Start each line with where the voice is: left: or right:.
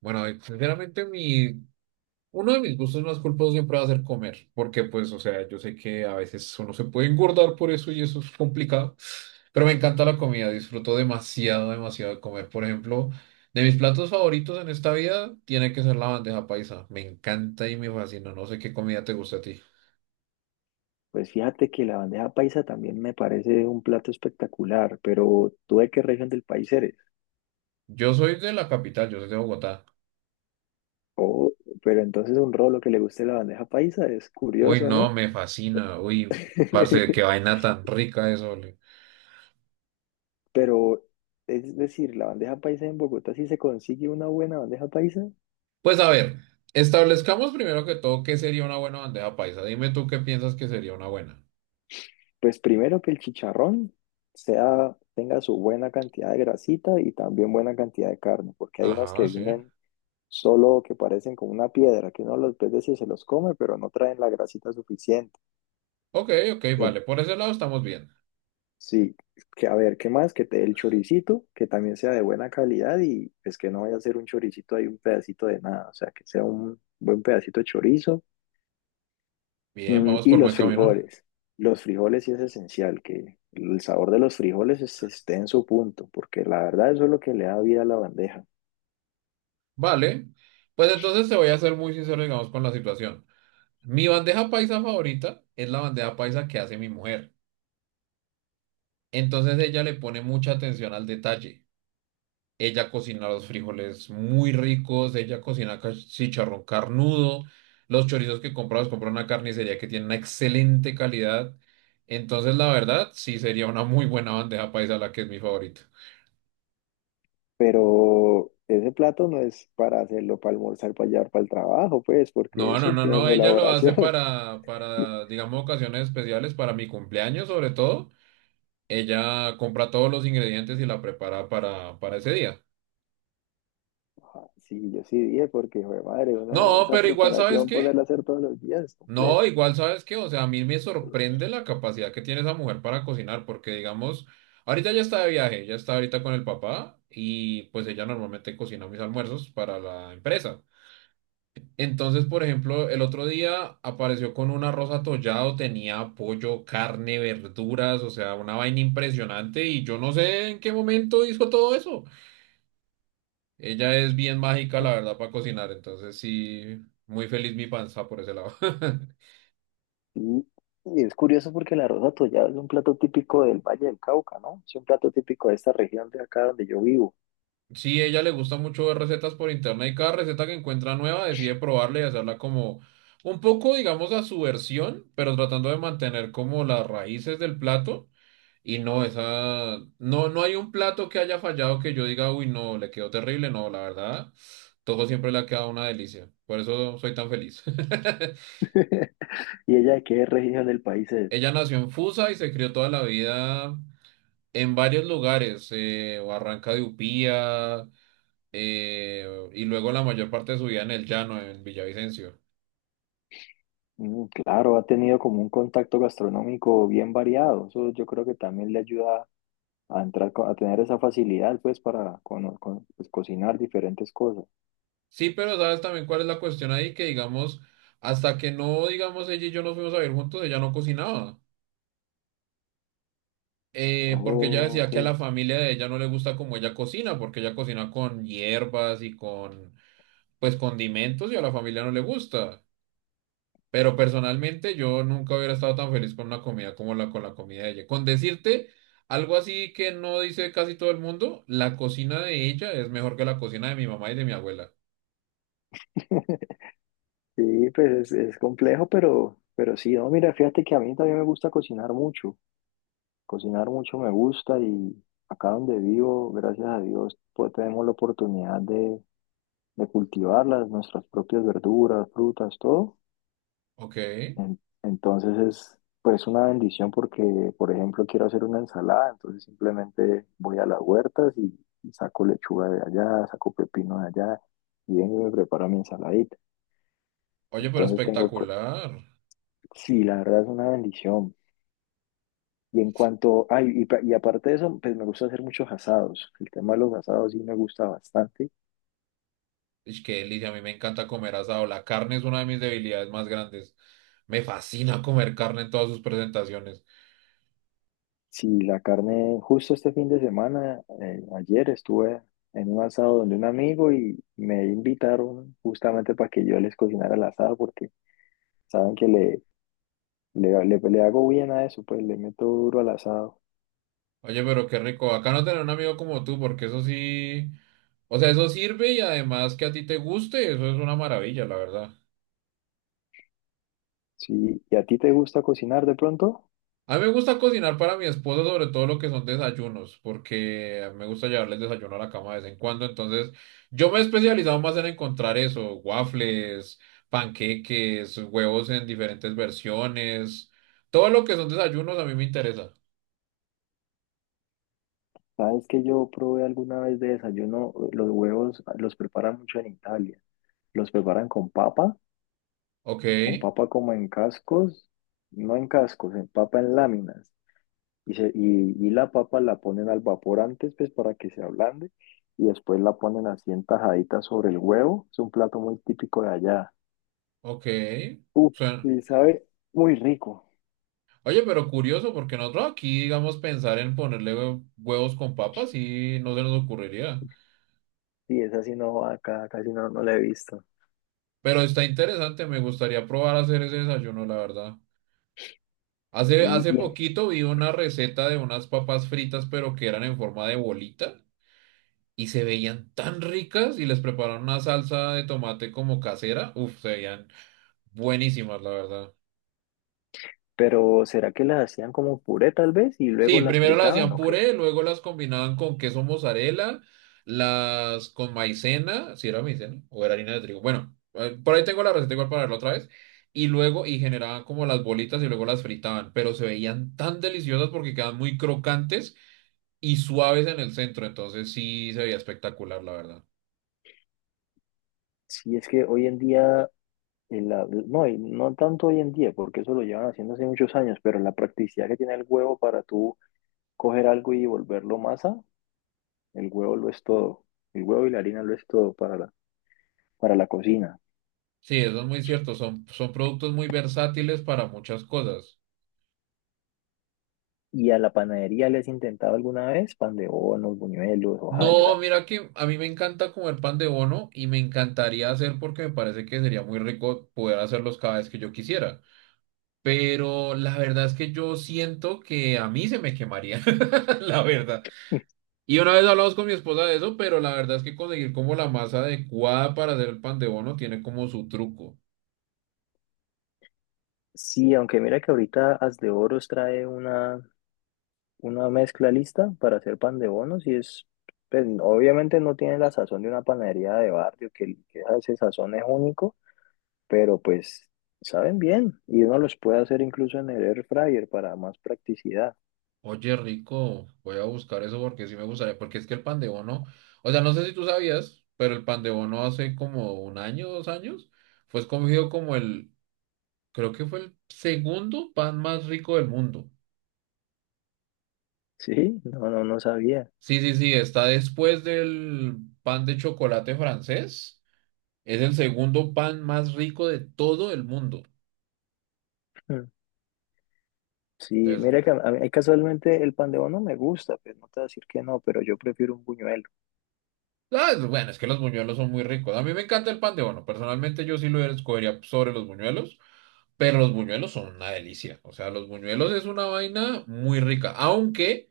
right: Bueno, Sinceramente uno de mis gustos más culposos siempre va a ser comer, porque yo sé que a veces uno se puede engordar por eso y eso es complicado, pero me encanta la comida, disfruto demasiado, demasiado de comer. Por ejemplo, de mis platos favoritos en esta vida tiene que ser la bandeja paisa, me encanta y me fascina, no sé qué comida te gusta a ti.
left: Pues fíjate que la bandeja paisa también me parece un plato espectacular, pero ¿tú de qué región del país eres?
right: Yo soy de la capital, yo soy de Bogotá.
left: Oh, pero entonces un rolo que le guste la bandeja paisa es
right: Uy,
left: curioso,
right: no,
left: ¿no?
right: me fascina, uy, parce, qué vaina tan rica eso.
left: Pero es decir, la bandeja paisa en Bogotá, si se consigue una buena bandeja paisa,
right: Pues a ver, establezcamos primero que todo qué sería una buena bandeja paisa. Dime tú qué piensas que sería una buena.
left: pues primero que el chicharrón sea, tenga su buena cantidad de grasita y también buena cantidad de carne, porque hay unos
right: Ajá,
left: que
right: sí.
left: vienen solo que parecen como una piedra, que uno los ve y se los come, pero no traen la grasita suficiente.
right: Ok, ok,
left: En
right: vale. Por ese lado estamos bien.
left: sí, que a ver, ¿qué más? Que te dé el choricito, que también sea de buena calidad y pues que no vaya a ser un choricito ahí un pedacito de nada, o sea, que sea un buen pedacito de chorizo.
right: Bien,
left: Mm,
right: vamos
left: y
right: por buen camino.
left: los frijoles sí es esencial, que el sabor de los frijoles esté en su punto, porque la verdad eso es lo que le da vida a la bandeja.
right: Vale. Pues entonces te voy a ser muy sincero, digamos, con la situación. Mi bandeja paisa favorita es la bandeja paisa que hace mi mujer. Entonces ella le pone mucha atención al detalle. Ella cocina los frijoles muy ricos, ella cocina chicharrón carnudo, los chorizos que compra los compra en una carnicería que tiene una excelente calidad. Entonces, la verdad, sí sería una muy buena bandeja paisa la que es mi favorito.
left: Pero ese plato no es para hacerlo, para almorzar, para llevar para el trabajo, pues, porque
right: No, no,
left: eso
right: no,
left: tiene
right: no,
left: su
right: ella lo hace
left: elaboración.
right: para, para, digamos, ocasiones especiales, para mi cumpleaños sobre todo. Ella compra todos los ingredientes y la prepara para ese día.
left: Ah, sí, yo sí dije porque, hijo de madre, uno,
right: No,
left: esa
right: pero igual, ¿sabes
left: preparación,
right: qué?
left: poderla hacer todos los días es
right: No,
left: complejo.
right: igual sabes qué, o sea, a mí me sorprende la capacidad que tiene esa mujer para cocinar, porque digamos, ahorita ya está de viaje, ya está ahorita con el papá y pues ella normalmente cocina mis almuerzos para la empresa. Entonces, por ejemplo, el otro día apareció con un arroz atollado, tenía pollo, carne, verduras, o sea, una vaina impresionante y yo no sé en qué momento hizo todo eso. Ella es bien mágica, la verdad, para cocinar, entonces sí, muy feliz mi panza por ese lado.
left: Y, y es curioso porque la rosa tollada es un plato típico del Valle del Cauca, ¿no? Es un plato típico de esta región de acá donde yo vivo.
right: Sí, ella le gusta mucho ver recetas por internet y cada receta que encuentra nueva decide probarla y hacerla como un poco, digamos, a su versión, pero tratando de mantener como las raíces del plato. Y no, esa, no hay un plato que haya fallado que yo diga, uy, no, le quedó terrible. No, la verdad, todo siempre le ha quedado una delicia. Por eso soy tan feliz.
left: ¿Y ella de qué región del país es?
right: Ella nació en Fusa y se crió toda la vida en varios lugares, Barranca de Upía. eh, y luego la mayor parte de su vida en el llano, en Villavicencio.
left: Mm, claro, ha tenido como un contacto gastronómico bien variado. Eso yo creo que también le ayuda a entrar, a tener esa facilidad, pues, para pues, cocinar diferentes cosas.
right: Sí, pero sabes también cuál es la cuestión ahí, que digamos, hasta que no, digamos, ella y yo nos fuimos a vivir juntos, ella no cocinaba. Porque ella
left: Oh,
right: decía que a
left: ok.
right: la familia de ella no le gusta como ella cocina, porque ella cocina con hierbas y con pues, condimentos y a la familia no le gusta. Pero personalmente yo nunca hubiera estado tan feliz con una comida como la con la comida de ella. Con decirte algo así que no dice casi todo el mundo, la cocina de ella es mejor que la cocina de mi mamá y de mi abuela.
left: Sí, pues es complejo, pero sí, no, mira, fíjate que a mí también me gusta cocinar mucho me gusta y acá donde vivo, gracias a Dios, pues tenemos la oportunidad de cultivarlas, nuestras propias verduras, frutas, todo.
right: Ok.
left: Entonces es pues una bendición porque, por ejemplo, quiero hacer una ensalada, entonces simplemente voy a las huertas y saco lechuga de allá, saco pepino de allá y vengo y me preparo mi ensaladita.
right: Oye, pero
left: Entonces tengo,
right: espectacular.
left: sí, la verdad es una bendición. Y en cuanto, ay, y, y aparte de eso, pues me gusta hacer muchos asados. El tema de los asados sí me gusta bastante.
right: Es que delicia, a mí me encanta comer asado. La carne es una de mis debilidades más grandes. Me fascina comer carne en todas sus presentaciones.
left: Si la carne, justo este fin de semana, ayer estuve en un asado donde un amigo y me invitaron justamente para que yo les cocinara el asado porque saben que le hago bien a eso, pues le meto duro al asado.
right: Oye, pero qué rico. Acá no tener un amigo como tú, porque eso sí. O sea, eso sirve y además que a ti te guste, eso es una maravilla, la verdad.
left: Sí, ¿y a ti te gusta cocinar de pronto?
right: A mí me gusta cocinar para mi esposa, sobre todo lo que son desayunos, porque me gusta llevarle el desayuno a la cama de vez en cuando. Entonces, yo me he especializado más en encontrar eso, waffles, panqueques, huevos en diferentes versiones. Todo lo que son desayunos a mí me interesa.
left: Sabes que yo probé alguna vez de desayuno, los huevos los preparan mucho en Italia. Los preparan
right: Ok,
left: con papa como en cascos, no en cascos, en papa en láminas. Y la papa la ponen al vapor antes, pues para que se ablande, y después la ponen así en tajaditas sobre el huevo. Es un plato muy típico de allá.
right: ok.
left: Uf,
right: Suena.
left: y sabe muy rico.
right: Oye, pero curioso, porque nosotros aquí, digamos, pensar en ponerle huevos con papas y no se nos ocurriría.
left: Sí, esa sí no, va acá casi no, no la he visto.
right: Pero está interesante, me gustaría probar a hacer ese desayuno, la verdad.
left: Sí,
right: Hace
left: y en-
right: poquito vi una receta de unas papas fritas, pero que eran en forma de bolita y se veían tan ricas y les prepararon una salsa de tomate como casera. Uf, se veían buenísimas, la verdad.
left: pero ¿será que las hacían como puré tal vez y luego
right: Sí,
left: las
right: primero las
left: fritaban
right: hacían
left: o qué?
right: puré, luego las combinaban con queso mozzarella, las con maicena, si era maicena o era harina de trigo. Bueno, por ahí tengo la receta igual para verla otra vez. Y luego, y generaban como las bolitas y luego las fritaban, pero se veían tan deliciosas porque quedan muy crocantes y suaves en el centro, entonces sí se veía espectacular, la verdad.
left: Sí, es que hoy en día y la, no, y no tanto hoy en día, porque eso lo llevan haciendo hace muchos años, pero la practicidad que tiene el huevo para tú coger algo y volverlo masa, el huevo lo es todo. El huevo y la harina lo es todo para la cocina.
right: Sí, eso es muy cierto, son productos muy versátiles para muchas cosas.
left: ¿Y a la panadería le has intentado alguna vez pan de bonos, buñuelos,
right: No,
left: hojaldras?
right: mira que a mí me encanta comer pan de bono y me encantaría hacer porque me parece que sería muy rico poder hacerlos cada vez que yo quisiera. Pero la verdad es que yo siento que a mí se me quemaría, la verdad. Y una vez hablamos con mi esposa de eso, pero la verdad es que conseguir como la masa adecuada para hacer el pan de bono tiene como su truco.
left: Sí, aunque mira que ahorita As de Oros trae una mezcla lista para hacer pan de bonos y es, pues, obviamente no tiene la sazón de una panadería de barrio, que ese sazón es único, pero pues saben bien y uno los puede hacer incluso en el air fryer para más practicidad.
right: Oye, rico, voy a buscar eso porque sí me gustaría, porque es que el pan de bono, o sea, no sé si tú sabías, pero el pan de bono hace como un año, dos años, fue escogido como el, creo que fue el segundo pan más rico del mundo.
left: Sí, no, no, no sabía.
right: Sí, sí, sí, está después del pan de chocolate francés, es el segundo pan más rico de todo el mundo.
left: Mm. Sí,
right: Entonces,
left: mira que a mí casualmente el pan de bono me gusta, pues no te voy a decir que no, pero yo prefiero un buñuelo.
right: ah, bueno, es que los buñuelos son muy ricos. A mí me encanta el pan de bono, personalmente yo sí lo escogería sobre los buñuelos. Pero los buñuelos son una delicia. O sea, los buñuelos es una vaina muy rica. Aunque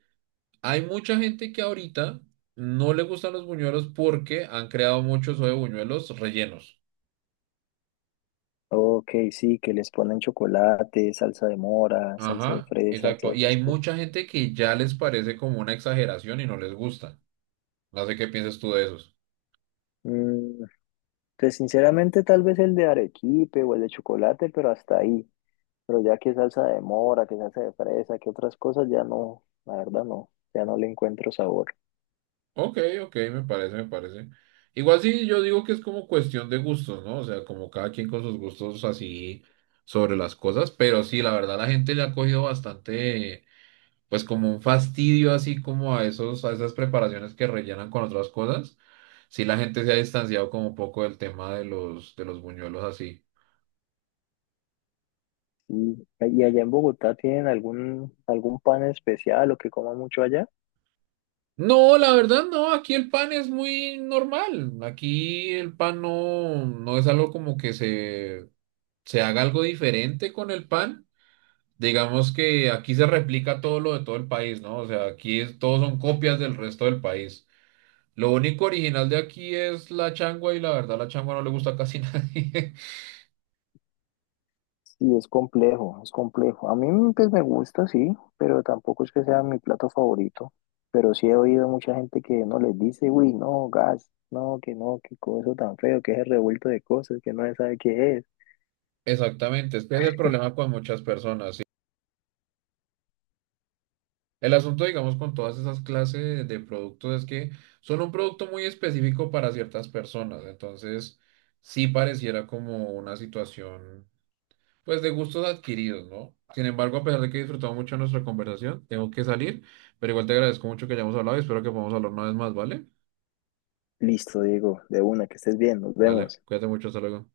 right: hay mucha gente que ahorita no le gustan los buñuelos porque han creado muchos de buñuelos rellenos.
left: Ok, sí, que les ponen chocolate, salsa de mora, salsa de
right: Ajá,
left: fresa,
right: exacto.
left: todas
right: Y
left: esas
right: hay
left: cosas.
right: mucha gente que ya les parece como una exageración y no les gusta. No sé qué piensas tú de esos.
left: Mm, pues sinceramente tal vez el de arequipe o el de chocolate, pero hasta ahí. Pero ya que salsa de mora, que salsa de fresa, que otras cosas, ya no, la verdad no, ya no le encuentro sabor.
right: Ok, ok, me parece, me parece. Igual sí, yo digo que es como cuestión de gustos, ¿no? O sea, como cada quien con sus gustos así sobre las cosas. Pero sí, la verdad, la gente le ha cogido bastante pues como un fastidio así como a esos, a esas preparaciones que rellenan con otras cosas, si la gente se ha distanciado como un poco del tema de los buñuelos así.
left: Sí. ¿Y allá en Bogotá tienen algún, algún pan especial o que coma mucho allá?
right: No, la verdad no, aquí el pan es muy normal, aquí el pan no, no es algo como que se haga algo diferente con el pan. Digamos que aquí se replica todo lo de todo el país, ¿no? O sea, aquí es, todos son copias del resto del país. Lo único original de aquí es la changua y la verdad la changua no le gusta a casi nadie.
left: Sí, es complejo, es complejo. A mí pues me gusta, sí, pero tampoco es que sea mi plato favorito. Pero sí he oído mucha gente que no les dice, uy, no, gas, no, que no, qué cosa tan feo, que es el revuelto de cosas, que no se sabe qué es.
right: Exactamente, es que es el problema con muchas personas, ¿sí? El asunto, digamos, con todas esas clases de productos es que son un producto muy específico para ciertas personas, entonces sí pareciera como una situación, pues, de gustos adquiridos, ¿no? Sin embargo, a pesar de que he disfrutado mucho nuestra conversación, tengo que salir, pero igual te agradezco mucho que hayamos hablado y espero que podamos hablar una vez más, ¿vale?
left: Listo, Diego, de una, que estés bien, nos
right: Vale,
left: vemos.
right: cuídate mucho, hasta luego.